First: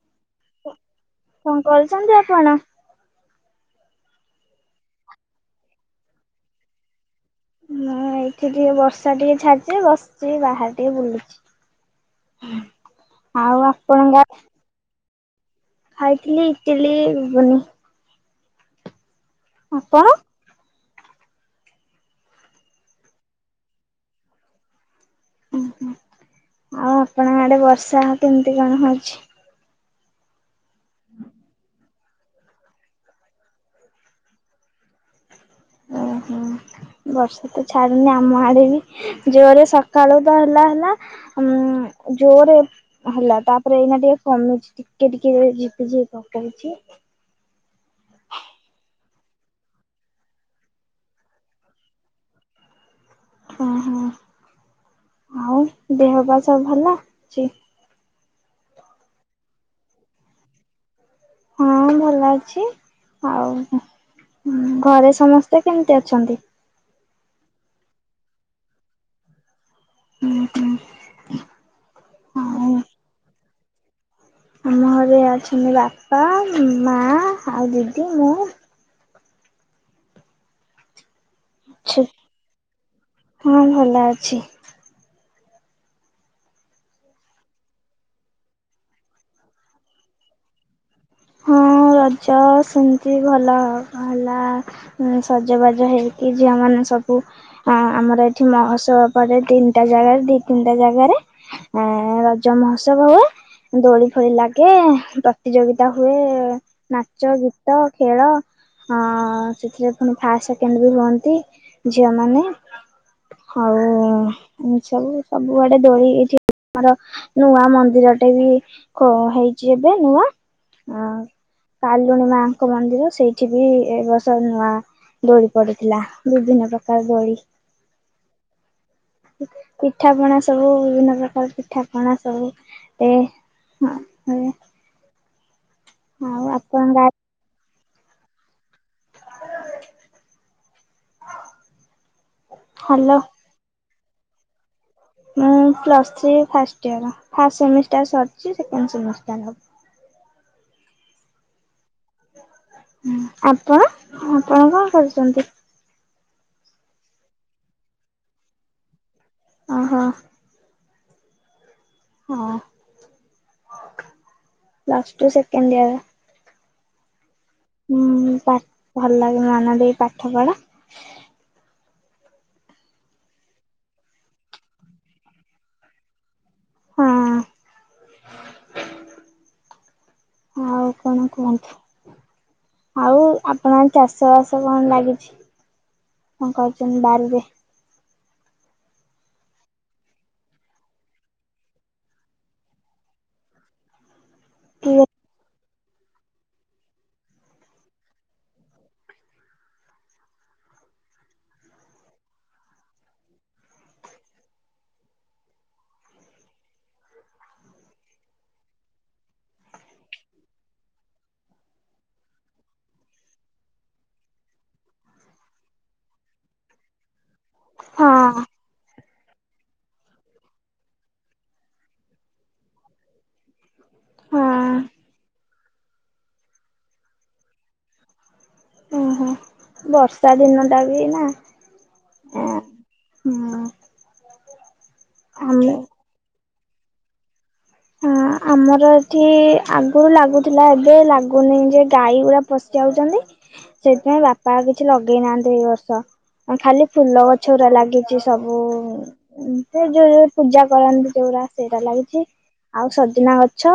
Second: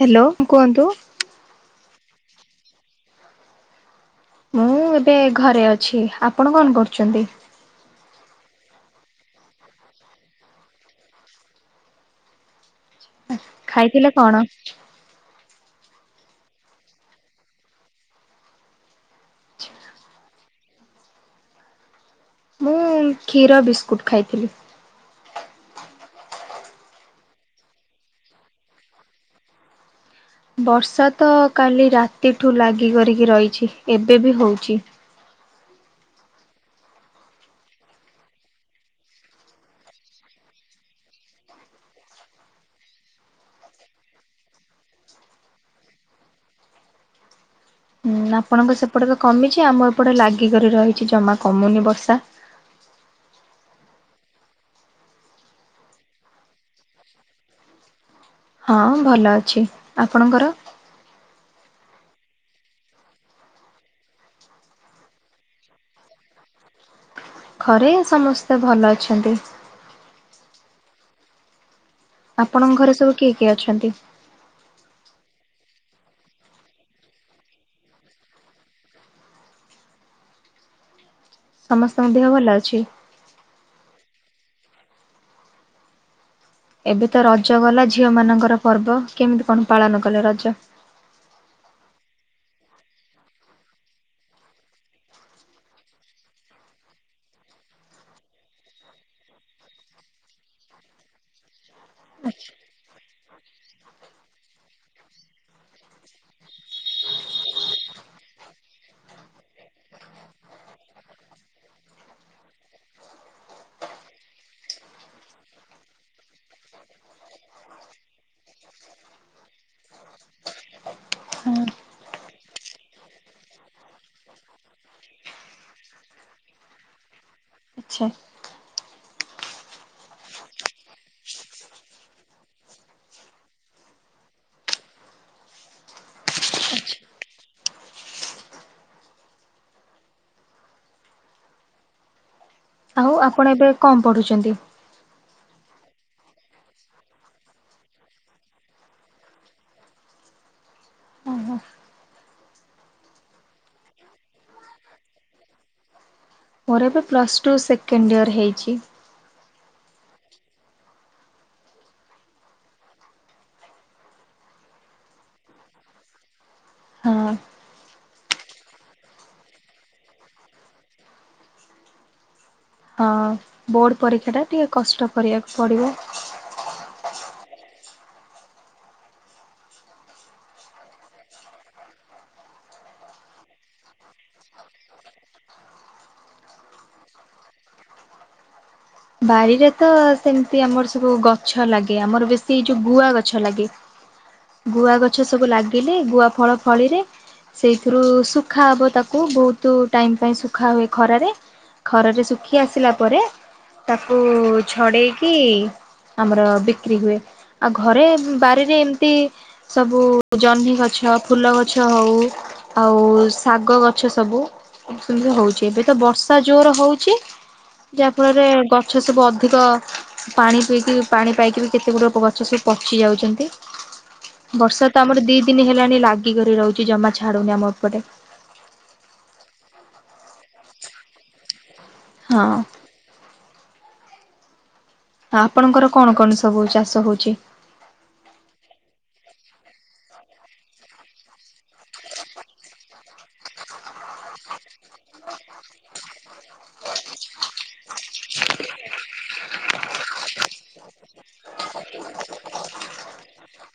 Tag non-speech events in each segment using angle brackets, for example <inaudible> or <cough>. Hello କୁହନ୍ତୁ। କଣ କରୁଛନ୍ତି ଆପଣ? ମୁଁ ଏବେ ଘରେ ଅଛି। ଆପଣ କଣ କରୁଛନ୍ତି? ମୁଁ ଏଇଠି ଟିକେ ବର୍ଷା ଟିକେ ଛାଡିଚି ଯେ ବସିଚି ବାହାରେ ଟିକେ ବୁଲୁଛି। ଆଉ ଖାଇଥିଲେ ଆପଣଙ୍କ କଣ? ଖାଇଥିଲି ଇଟିଲି ଗୁଗୁନି। ଆପଣ? ମୁଁ କ୍ଷୀର ବିସ୍କୁଟ୍ ଖାଇଥିଲି। ଓ ହଁ ଆଉ ଆପଣଙ୍କ ଆଡେ ବର୍ଷା କେମିତି କଣ ହଉଛି? ବର୍ଷା ତ କାଲି ରାତିଠୁ ଲାଗି କରିକି ରହିଛି ଏବେ ବି ହଉଚି। ଓ ହଁ ବର୍ଷା ତ ଛାଡୁନି ଆମ ଆଡେ ବି। ଜୋରେ ସକାଳୁ ତ ହେଲା ହେଲା ଉଁ, ଜୋରେ ହେଲା। ତାପରେ ଏଇନା ଟିକେ କମିଛି। ଟିକେ ଟିକେ ଝିପି ଝିପି ପକଉଛି। ନା ଆପଣଙ୍କ ସେପଟ ତ କମିଛି। ଆମ ଏପଟେ ଲାଗିକରି ରହିଛି ଜମା କମୁନି ବର୍ଷା। ଓ ହଁ ଆଉ ଦେହ ପା ସବୁ ଭଲ ଛି? ହଁ ଭଲ ଅଛି। ଆପଣଙ୍କର? ହଁ ଭଲ ଅଛି। ଆଉ ଘରେ ସମସ୍ତେ କେମିତି ଅଛନ୍ତି? ଘରେ ସମସ୍ତେ ଭଲ ଅଛନ୍ତି। ହୁଁ, ହୁଁ। ଆପଣଙ୍କ ଘରେ ସବୁ କିଏ କିଏ ଅଛନ୍ତି? ଆମ ଘରେ ଅଛନ୍ତି ବାପା, ମା ଆଉ ଦିଦି ମୁଁ। ସମସ୍ତଙ୍କ ଛୁ ଦେହ ଭଲ ଅଛି? ହଁ ଭଲ ଅଛି। ଏବେ ତ ରଜ ଗଲା ଝିଅ ମାନଙ୍କର ପର୍ବ। କେମିତି କଣ ପାଳନ କଲେ ରଜ? ହଁ ରଜ ସେମିତି ଭଲ ହେଲା। ଏଁ, ସଜବାଜ ହେଇକି ଝିଅ ମାନେ ସବୁ ହଁ ଆମର ଏଠି ମହୋତ୍ସବ ପରେ ତିନିଟା ଜାଗାରେ ଦି ତିନିଟା ଜାଗାରେ। ଆ, ରଜ ମହୋତ୍ସବ ହୁଏ। ଦୋଳି ଫୋଳି ଲାଗେ ପ୍ରତିଯୋଗି ତା ହୁ ନାଚ, ଗୀତ, ଖେଳ ହ ସେଥିରେ ପୁଣି ଫା ସେକେଣ୍ଡ ବି ହୁଅନ୍ତି ଝିଅ ମାନେ। ହଉ ଏ ସବୁ ସବୁଆଡେ ଦୋଳି ଏଠି ଆମର ନୂଆ ମନ୍ଦିରଟେ ବି ଖୋ-ହେଇଚି ଏବେ ନୂଆ। ଆ, ଆଚ୍ଛା କାଲୁଣୀ ମାଙ୍କ ମନ୍ଦିର ସେଇଠି ବି ଏ ବର୍ଷ ନୂଆ। ଦୋଳି ପଡିଥିଲା, ବିଭିନ୍ନ ପ୍ରକାର ଦୋଳି। ଆଚ୍ଛା। ପିଠା ପଣା ସବୁ ବିଭିନ୍ନ ପ୍ରକାର ପିଠା ପଣା ସବୁ ତେବେ ହଁ ହେବେ। ଆଉ ଆପଣ ଗା ଆଉ ହାଲୋ। ଆପଣ ଏବେ କଣ ପଢୁଛନ୍ତି? ମୁଁ plus three first year. First semester ସରିଛି। ସେକେଣ୍ଡ ସେମିଷ୍ଟାର୍ ହବ। ଓହୋ ହଁ ଆପଣ ଆପଣ କଣ କରୁଚନ୍ତି? ମୋର ଏବେ ପ୍ଲସ୍ ଟୁ ସେକେଣ୍ଡ ଇୟର୍ ହେଇଛି। ଓହୋ। ହଁ ପ୍ଲସ୍ ଟୁ ସେକେଣ୍ଡ ଇୟର୍। ହଁ। ହୁଁ ପା ଭଲ ଲାଗି ମନ ଦେଇ ପାଠ ପଢ। ହଁ। ବୋର୍ଡ ପରୀକ୍ଷା ଟା ଟିକେ କଷ୍ଟ କରିବାକୁ ପଡିବ। ହଁ ଆଉ କଣ କୁହନ୍ତୁ? ଆଉ ଆପଣଙ୍କ ଚାଷ ବାସ କଣ ଲାଗିଛି? କଣ କରଚନ୍ ବାରିରେ? ବାରିରେ ତ ସେମିତି ଆମର ସବୁ ଗଛ ଲାଗେ। ଆମର ବେଶୀ ଯୋଉ ଗୁଆ ଗଛ ଲାଗେ। କି ଗୁଆ ହଁ ଗଛ ସବୁ ଲାଗିଲେ ଗୁଆ ଫଳ ଫଳିଲେ ସେଇଥିରୁ ଶୁଖା ହେବ ତାକୁ ବହୁତ ଟାଇମ୍ ପାଇଁ ଶୁଖା ହୁଏ ଖରାରେ। ଖରାରେ ଶୁଖି ଆସିଲା ପରେ ତାକୁ ଛଡ଼େଇକି ଆମର ବିକ୍ରି ହୁଏ ଆଉ ଘରେ ବାରିରେ ଏମିତି ସବୁ ଜହ୍ନି ଗଛ ଫୁଲ ଗଛ ହଉ ଆଉ ଶାଗ ଗଛ ସବୁ ଏସବୁ ହଉଛି ଏବେ ତ ବର୍ଷା ଜୋର ହଉଛି ଯାହା ଫଳରେ ଗଛ ସବୁ ଅଧିକ ପାଣି ପିଇକି ପାଣି ପାଇକି ବି କେତେ ଗୁଡ଼ଏ ଗଛ ସବୁ ପଚି ଯାଉଛନ୍ତି। ହଁ ବର୍ଷା ତ ଆମର ଦି ଦିନ ହେଲାଣି ଲାଗିିକରି ରହୁଛି ଜମା ଛାଡୁନି ଆମ ଉପଟେ। ଓହୋ ବର୍ଷା ଦିନ ଟା ବି ନା ହେଁ ହଁ। ହଁ। ଆପଣଙ୍କର କଣ କଣ ସବୁ ଚାଷ ହଉଛି? ହଁ ଆମର ଏଠି ଆଗରୁ ଲାଗୁଥିଲା ଏବେ ଲାଗୁନି ଯେ ଗାଈ ଗୁଡା ପସି ଯାଉଛନ୍ତି ସେଥିପାଇଁ ବାପା ବା କିଛି ଲଗେଇ ନାହାନ୍ତି ଏଇ ବର୍ଷ ଖାଲି ଫୁଲ ଗଛ ଗୁରା ଲାଗିଛି। ସବୁ ସେ ଯୋଉ ଯୋଉ ପୂଜା କରନ୍ତି ଯୋରା ସେଇରା ଲାଗିଛି। ଆଉ ସଜନା ଗଛ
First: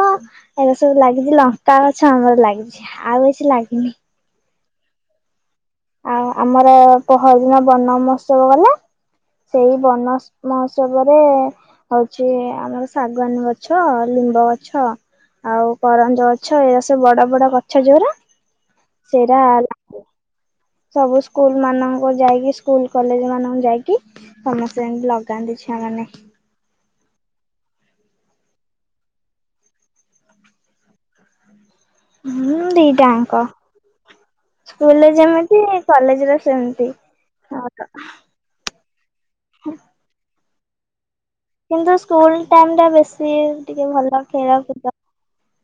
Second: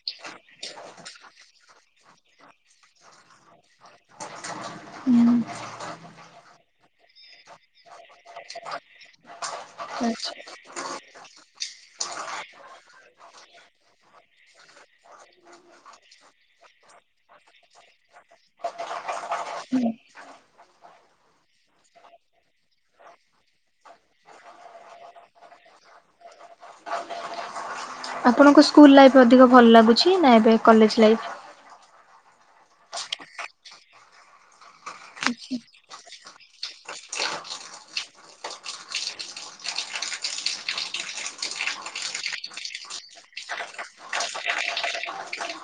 ଏରା ସବୁ ଲାଗିଛି ଲଙ୍କା ଗଛ ଆମର ଲାଗିଛି। ଆଉ କିଛି ଲାଗନି। ହୁଁ। ଆଉ ଆମର ପହରଦିନ ବନ ମହୋତ୍ସବ ଗଲା ସେଇ ବନ ଆଚ୍ଛା। ମହୋ ଉତ୍ସବରେ ହଉଛି ଆମର ଶାଗୁଆନ ଗଛ ଲିମ୍ବ ଗଛ। ଆଉ କରଞ୍ଜ ଗଛ ଏଇଟା ସବୁ ବଡ ବଡ ଗଛ ଯୋଉରା ସେରା। ସବୁ ସ୍କୁଲ ମାନଙ୍କୁ ଯାଇକି ସ୍କୁଲ କଲେଜ ମାନଙ୍କୁ ଯାଇକି ସମସ୍ତେ ଯାଇକି ଲଗାନ୍ତି ଛୁଆମାନେ। ଆପଣଙ୍କୁ ସ୍କୁଲ ଲାଇଫ୍ ଅଧିକ ଭଲ ଲାଗୁଛି ନା ଏବେ କଲେଜ ଲାଇଫ୍? ହୁଁ ଦିଟାଙ୍କ। ସ୍କୁଲ ରେ ଆଚ୍ଛା। ଯେମିତି କଲେଜରେ ସେମିତି ଆଉ। ହୁଁ କିନ୍ତୁ ସ୍କୁଲ ଟାଇମ୍ ଟା ବେଶୀ ଟିକେ ଭଲ ଖେଳକୁଦ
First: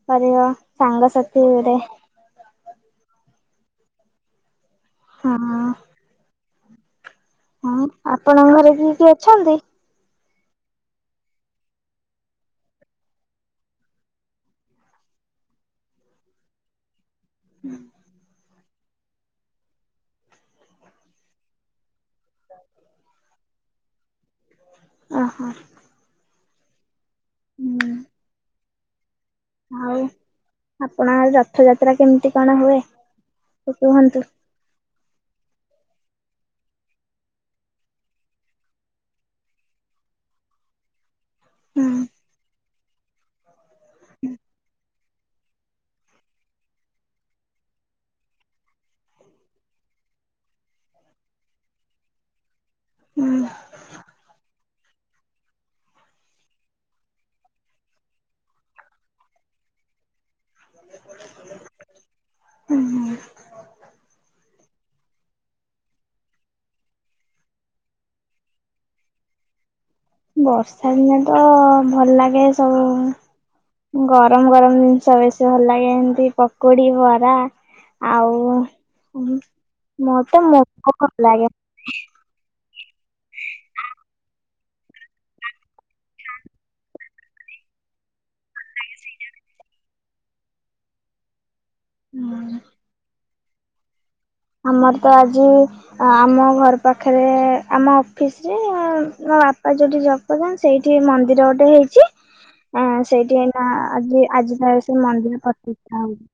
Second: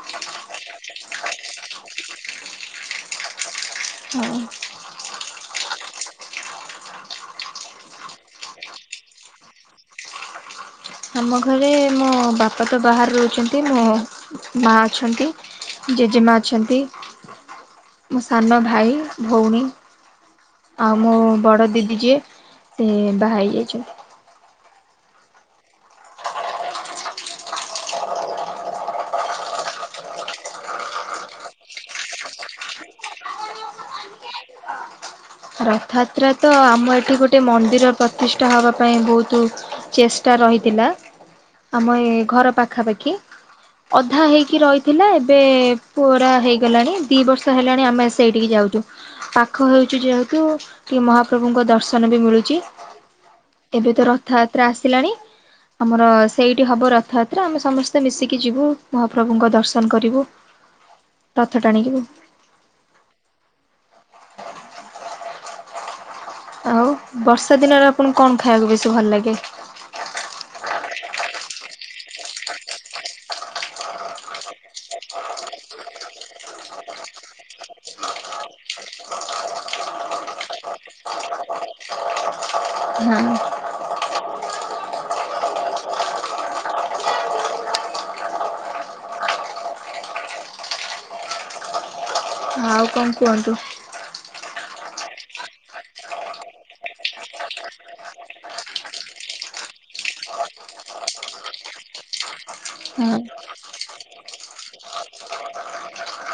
କରିବ ସାଙ୍ଗସାଥି ଗୁରେ। <inaudible> ହଉ। ହଁ। ହଁ ଆପଣଙ୍କ ଘରେ କିଏ କିଏ ଅଛନ୍ତି? ଆମ ଘରେ ମୋ ବାପା ତ ବାହାରେ ରହୁଛନ୍ତି ମୋ ମା ଅଛନ୍ତି। ଜେଜେମା ଅଛନ୍ତି ମୋ ସାନ ଭାଇ ଭଉଣୀ ଆଉ ମୋ ବଡ଼ ଦିଦି ଯିଏ ସେ ବହାହେଇ ଜାଇ ଛନ୍ତି। ଓହୋ‌। ହୁଁ। ଆଉ ଆପଣ ଆଡେ ରଥଯାତ୍ରା କେମିତି କଣ ହୁଏ ଟିକେ କୁହନ୍ତୁ? ରଥଯାତ୍ରା ତ ଆମ ଏଠି ଗୋଟେ ମନ୍ଦିର ପ୍ରତିଷ୍ଠା ହବା ପାଇଁ ବହୁତ ଚେଷ୍ଟା ଟା ରହିଥିଲା। ହୁଁ ଆମ ଏ ଘର ପାଖାପାଖି ଅଧା ହେଇକି ରହିଥିଲା ଏବେ ପୁରା ହେଇଗଲାଣି ଦି ବର୍ଷ ହେଲାଣି ଆମେ ସେଇଠିକି ଯାଉଛୁ ପାଖ ହେଉଛି ଯେହେତୁ କି ମହାପ୍ରଭୁଙ୍କ ଦର୍ଶନ ବି ମିଳୁଛି ଏବେ ତ ରଥଯାତ୍ରା ଆସିଲାଣି ଆମର ସେଇଠି ହବ ରଥଯାତ୍ରା ଆମେ ସମସ୍ତେ ମିଶିକି ଯିବୁ ମହାପ୍ରଭୁଙ୍କ ଦର୍ଶନ କରିବୁ। ରଥ ଟାଣିକିବୁ। ଉଁ- ହୁଁ। ଆଉ ବର୍ଷା ଦିନରେ, ଆପଣଙ୍କୁ କଣ ଖାଇବାକୁ ବେଶୀ ଭଲ ଲାଗେ? ବର୍ଷା ଦିନେ ତ ଭଲ ଲାଗେ ସବୁ ଗରମ ଗରମ ଜିନିଷ ବେଶୀ ଭଲ ଲାଗେ। ଏମିତି ପକୁଡି, ବରା ଆଉ ମତେ ମୁଗ ଭଲ ଲାଗେ। <inaudible> ହଁ। ହୁଁ। ଆଉ କଣ କୁହନ୍ତୁ? ଆମର ତ ଆଜି ଆମ ଘର ପାଖରେ ଆମ ଅଫିସ ରେ ମୋ ବାପା ଯୋଉଠି ଜ ବ୍ କରୁଛନ୍ତି, ସେଇଠି ମନ୍ଦିର ଗୋଟେ ହେଇଛି। ହଁ ସେଇଠି ଏଇନା ଆଜି, ଆଜି ତା ସେ ମନ୍ଦିର ପ୍ରତିଷ୍ଠା ହଉଛି।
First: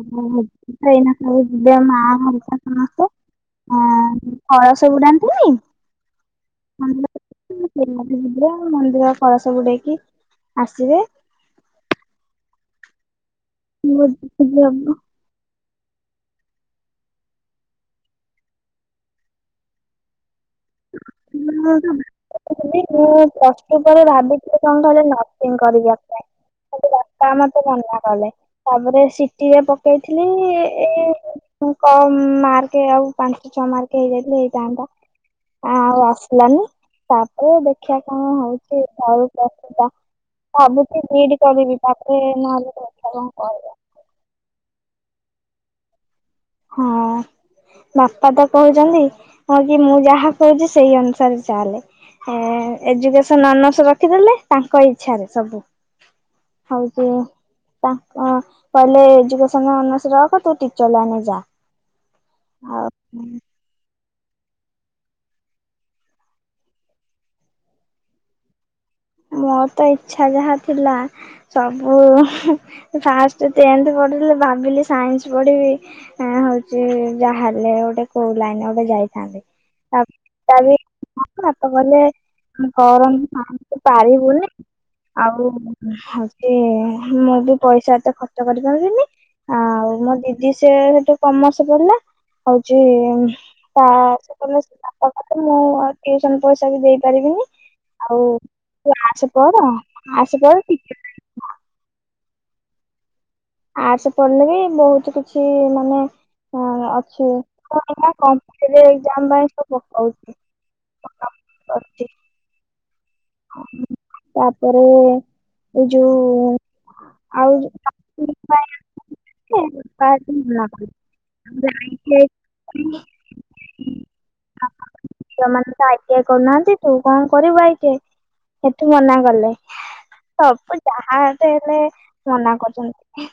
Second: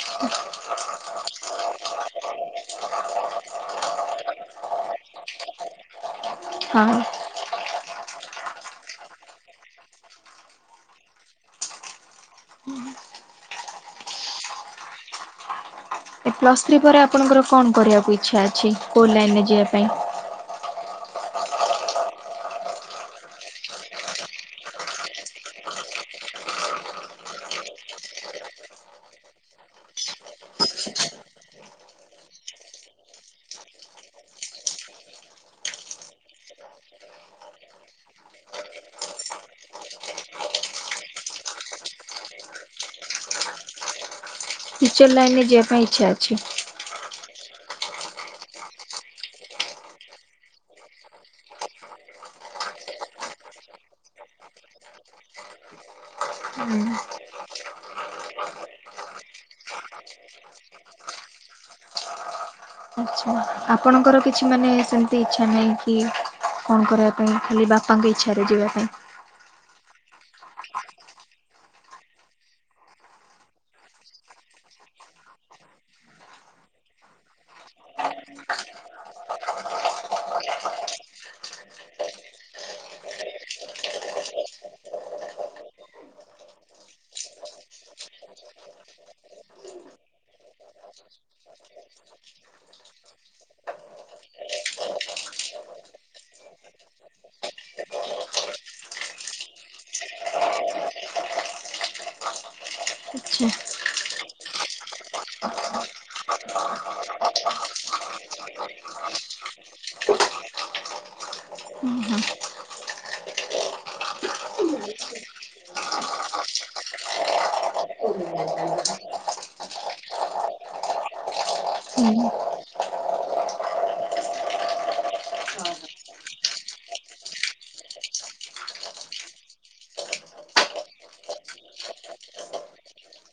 ଯିବେ ସବୁ ଏଇନା, ଯିବେ ମା ହରିକା ସମସ୍ତେ। ହୁଁ କଳସ ବୁଡ଼ାନ୍ତିନି? ହଁ। <unintelligible> ମନ୍ଦିର କଳସ ବୁଡେଇକି ଆସିବେ। ହୁଁ <unintelligible> ଏ ପ୍ଲସ ଥ୍ରୀ ପରେ ଆପଣଙ୍କର କଣ କରିବାକୁ ଇଚ୍ଛା ଅଛି, କୋଉ ଲାଇନରେ ଯିବା ପାଇଁ? <unintelligible> ଦିଦି ମୁଁ ପ୍ଲସ ଟୁ ପରେ ଭାବିଥିଲି, କଣ କହିଲେ ନର୍ସିଂ କରିବା ପାଇଁ। କିନ୍ତୁ ବାପା ମତେ ମନା କଲେ, ତାପରେ ସି ଟିରେ ପକେଇଥିଲି ମୁଁ କମ୍ ମାର୍କ, ଆଉ ପାଞ୍ଚ ଛଅ ମାର୍କ ହେଇଯାଇଥିଲେ ହେଇଥାନ୍ତା। ଆଉ ଆସିଲାନି, ତାପରେ ଦେଖିବା କଣ ହଉଛି। <unintelligible> ଭାବୁଛି ବି ଇ ଡି କରିବି, ତାପରେ ନହେଲେ କଥା କଣ କହିବା। ଟିଚର ଲାଇନରେ ଯିବା ପାଇଁ ଇଚ୍ଛା ଅଛି। ହଁ। ବାପା ତ କହୁଛନ୍ତି, ହଁ କି ମୁଁ ଯାହା କହୁଛି ସେଇ ଅନୁସାରେ ଚାଲେ। ଏଜୁକେସନ ଅନର୍ସ ରଖିଦେଲେ, ତାଙ୍କ ଇଚ୍ଛାରେ ସବୁ। <unintelligible> ତା କହିଲେ ଏଜୁକେସନ ଅନର୍ସ ରଖ, ତୁ ଟିଚର ଲାଇନ୍ ରେ ଯା। ଆ ଆଚ୍ଛା ଆପଣଙ୍କର କିଛି ମାନେ ସେମିତି ଇଛା ନାହିଁ କି କଣ କରିବା ପାଇଁ, ଖାଲି ବାପାଙ୍କ ଇଚ୍ଛାରେ ଯିବା ପାଇଁ। ମୋର ତ ଇଛା ଯାହା ଥିଲା ସବୁ ଫାଷ୍ଟ ଟେନଥ ପଢ଼ିଲି, ଭାବିଲି ସାଇନ୍ସ ପଢ଼ିବି। ଏଁ ହଉଛି ଯାହା ହେଲେ, ଗୋଟେ କୋଉ ଲାଇନରେ ଗୋଟେ ଯାଇଥାନ୍ତି? <unintelligible> ବାପା କହିଲେ କରନି ଆଉ। ପାରିବୁନି ଆଉ ହଉଛି ମୁଁ ବି ପଇସା ଏତେ ଖର୍ଚ୍ଚ କରିପାରିବିନି। ଆଉ ମୋ ଦିଦି ସେ ଗୋଟେ କମର୍ସ ପଢିଲା। ହଉଚି ତ ସେବେ ବାପ ବି କହିଲେ ମୁଁ ଟିଉସନ ପଇସା ବି ଦେଇ ପାରିବିନି ଆଉ ତୁ ଆର୍ଡସ୍ ପଢ଼, ଆର୍ଡସ୍ ପଢ଼ ଟି ଆଚ୍ଛା ଆର୍ଟସ୍ ପଢିଲେ ବି ବହୁତ କିଛି ମାନେ ହଁ ଅଛି <unintelligible> ହୁଁ- କରୁଛି ହୁଁ। ତାପରେ ଏ ଯୋଉ ଆଉ <unintelligible> ହୁଁ <unintelligible> ପୁଅ ମାନେ ତ ଆଇ ଟି ଆଇ କରୁନାହାନ୍ତି, ତୁ କଣ କରିବୁ ଆଇ ଟି ଆଇ। ସେଠୁ ମନା କଲେ ସବୁ ଯାହା ହେଲେ ହେଲେ ମନା କରୁଚନ୍ତି।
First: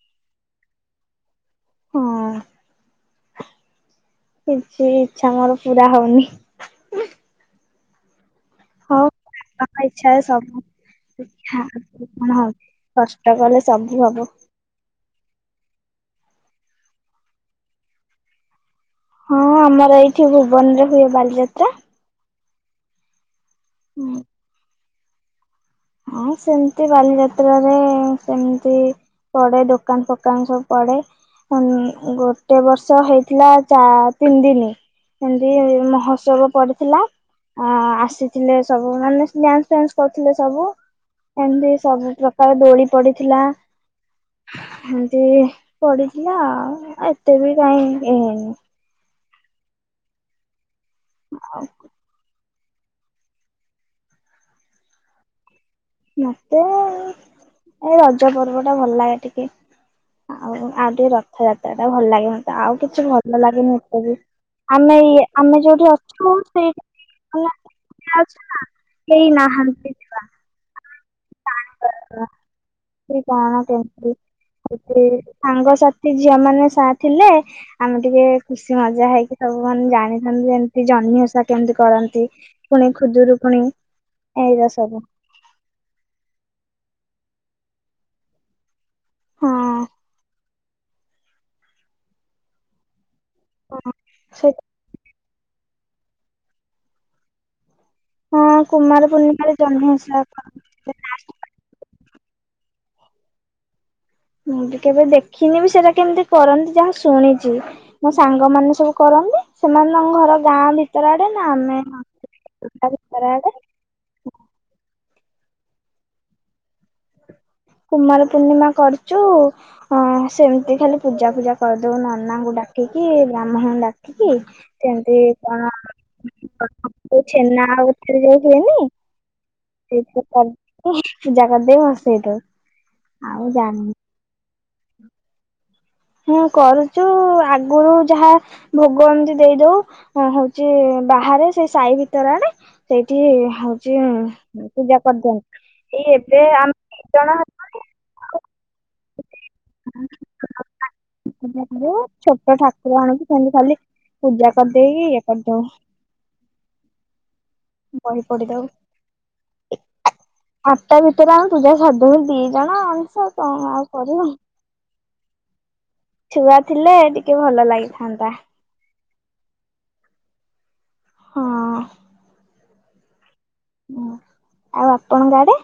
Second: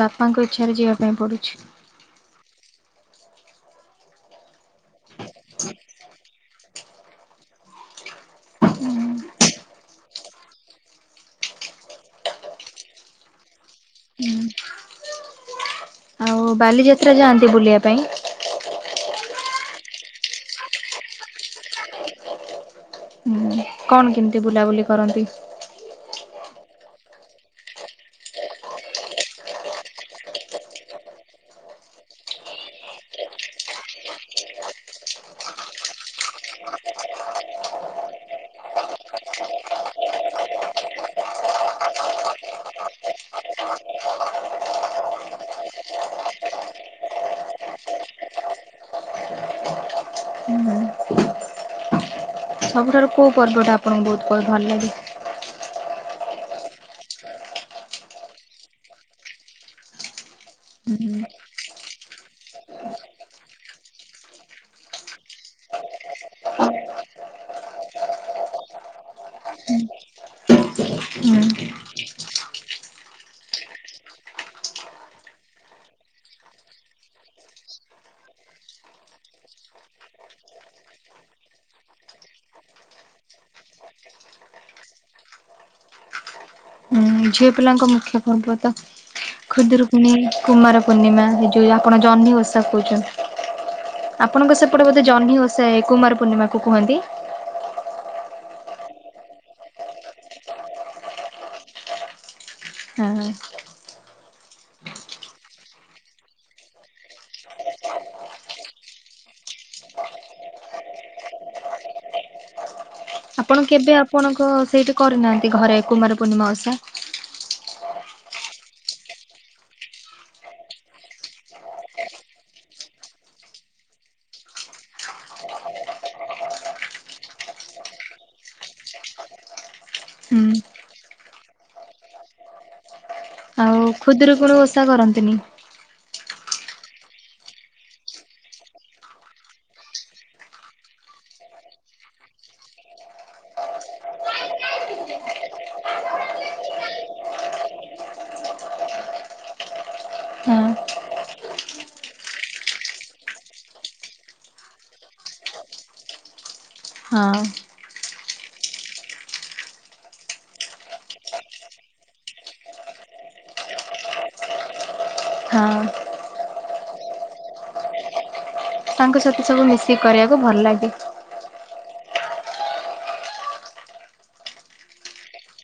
ବାପାଙ୍କ ଇଚ୍ଛାରେ ଯିବା ପାଇଁ ପଡ଼ୁଛି। ହୁଁ କିଛି ଇଚ୍ଛା ମୋର ପୁରା ହଉନି। ହଁ <unintelligible> ଇଚ୍ଛା ରେ ସବୁ। ହଁ <unintelligible> ହଁ କଷ୍ଟ କଲେ ସବୁ ହବ। <inaudible> ଆଉ ବାଲିଯାତ୍ରା ଯାଆନ୍ତି ବୁଲିବା ପାଇଁ? ହଁ ଆମର ଏଇଠି ଭୁବନ ରେ ହୁଏ ବାଲିଯାତ୍ରା। ହୁଁ କଣ କେମିତି ବୁଲାବୁଲି କରନ୍ତି? ହଁ ସେମିତି ବାଲିଯାତ୍ରାରେ ସେମିତି ପଡ଼େ ଦୋକାନ ଫୋକାନ ସବୁ ପଡ଼େ। ହଁ ଗୋଟେ ବର୍ଷ ହେଇଥିଲା ଚା ତିନି ଦିନି। ଏମିତି ମହୋଉତ୍ସବ ପଡ଼ିଥିଲା। ଆ ଆସିଥିଲେ ସବୁ ମାନେ ଡ୍ୟାନ୍ସ ଫ୍ୟାନ୍ସ କରୁଥିଲେ ସବୁ। ଏମିତି ସବୁ ପ୍ରକାର ଦୋଳି ପଡ଼ିଥିଲା। ଏମିତି ପଡ଼ିଥିଲା ଆଉ ଏତେ ବି କାଇଁ ଇଏ ହେଇନି। ହୁଁ। ଆଉ ସବୁଠାରୁ କୋଉ ପର୍ବଟା ଆପଣଙ୍କୁ ବହୁତ୍ <unintelligible> ଭଲ ଲାଗେ? ମତେ ଏଇ ରଜ ପର୍ବ ଟା ଭଲ ଲାଗେ ଟିକେ। ଆଉ ଆଉ ଟିକେ ହୁଁ ରଥଯାତ୍ରା ଟା ଭଲ ଲାଗେ ମତେ ଆଉ କିଛି ଭଲ ଲାଗେନି ଏତେ ବି। ଆମେ ଇଏ ଆମେ ଯୋଉଠି ଅଛୁ <unintelligible> <unintelligible> କେଇ ନାହାନ୍ତି <unintelligible> ହୁଁ। କି କଣ କେମିତି <unintelligible> ସାଙ୍ଗସାଥି ଝିଅ ମାନେ ସା ଥିଲେ ଆମେ ଟିକେ ଖୁସି ମଜା ହେଇକି ସବୁ ମାନେ ଜାଣିଥାନ୍ତୁ ଯେମିତି ଜହ୍ନି ଓଷା କେମିତି କରନ୍ତି? ଫୁଣି ଖୁଦୁରୁକୁଣୀ ଏଇରା ସବୁ। ଝିଅ ପିଲାଙ୍କ ମୁଖ୍ୟ ପର୍ବ ତ ହଁ। ଖୁଦୁରୁକୁୁଣୀ, କୁମାର ପୂର୍ଣ୍ଣିମା, ଏ ଯୋଉ ଆପଣ ଜହ୍ନି ଓଷା କହୁଛନ୍ତି। ହଁ ସେ ଆପଣଙ୍କ ସେପଟେ ବୋଧେ ଜହ୍ନି ଓଷା ଏ କୁମାର ପୂର୍ଣ୍ଣିମା କୁ କୁହନ୍ତି। ହଁ କୁମାର ପୂର୍ଣ୍ଣିମାରେ ଜହ୍ନି ଓଷା ହଁ। ମୁଁ ବି କେବେ ଦେଖିନି ବି ସେଇଟା କେମିତି କରନ୍ତି ଯାହା ଶୁଣିଛି। ମୋ ସାଙ୍ଗ ମାନେ ସବୁ କରନ୍ତି ସେମାନଙ୍କ ଘର ଗାଁ ଭିତର ଆଡ଼େ ନା ଆମେ <inaudible> ଆପଣ କେବେ ଆପଣଙ୍କ ସେଇଠି କରିନାହାନ୍ତି ଘରେ କୁମାର ପୂର୍ଣ୍ଣିମା ଓଷା? କୁମାର ପୂର୍ଣ୍ଣିମା କରିଚୁ। ହଁ ସେମିତି ଖାଲି ପୂଜା ଫୂଜା କରିଦଉ ନନାଙ୍କୁ ଡାକିକି ବ୍ରାହ୍ମଣଙ୍କୁ ଡାକିକି। ସେମିତି କଣ <unintelligible> ଛେନା <unintelligible> ହୁଏନି। ସେ <unintelligible> ହୁଁ କରି ପୂଜା କରିଦେଇ ଭସେଇ ଦଉ ଆଉ ଜାଣିନି। ଖୁଦୁରୁକୁଣୀ ଓଷା କରନ୍ତିନି? ହୁଁ କରୁଚୁ ଆଗରୁ ଯାହା ଭୋଗ ଏମିତି ଦେଇଦଉ ହଉଛି ବାହାରେ ସେଇ ସାହି ଭିତର ଆଡ଼େ ସେଇଠି ହଉଛି ପୂଜା କରିଦିଅନ୍ତି। ଏଇ ଏବେ ଆମେ ଦି ଜଣ <unintelligible> <inaudible> <unintelligible> ହଁ ଛୋଟ ଠାକୁର ଆଣିକି ସେମିତି ଖାଲି ପୂଜା କରିଦେଇକି ଇଏ କରିଦଉ। ହଁ ବହି ପଢି଼ଦଉ। ଆଠଟା ଭିତରେ ଆମେ ପୂଜା ସାରି ଦଉ। ଦି ଜଣ ମଣିଷ ଆଉ କଣ ଆଉ କରିବୁ? ହଁ। ଛୁଆ ଥିଲେ ଟିକେ ଭଲ ଲାଗିଥାନ୍ତା। ତାଙ୍କ ସହିତ ସବୁ ମିଶିକି କରିବାକୁ ଭଲ ଲାଗେ। ହଁ। ଉଁ ଆଉ ଆପଣଙ୍କ ଆଡ଼େ?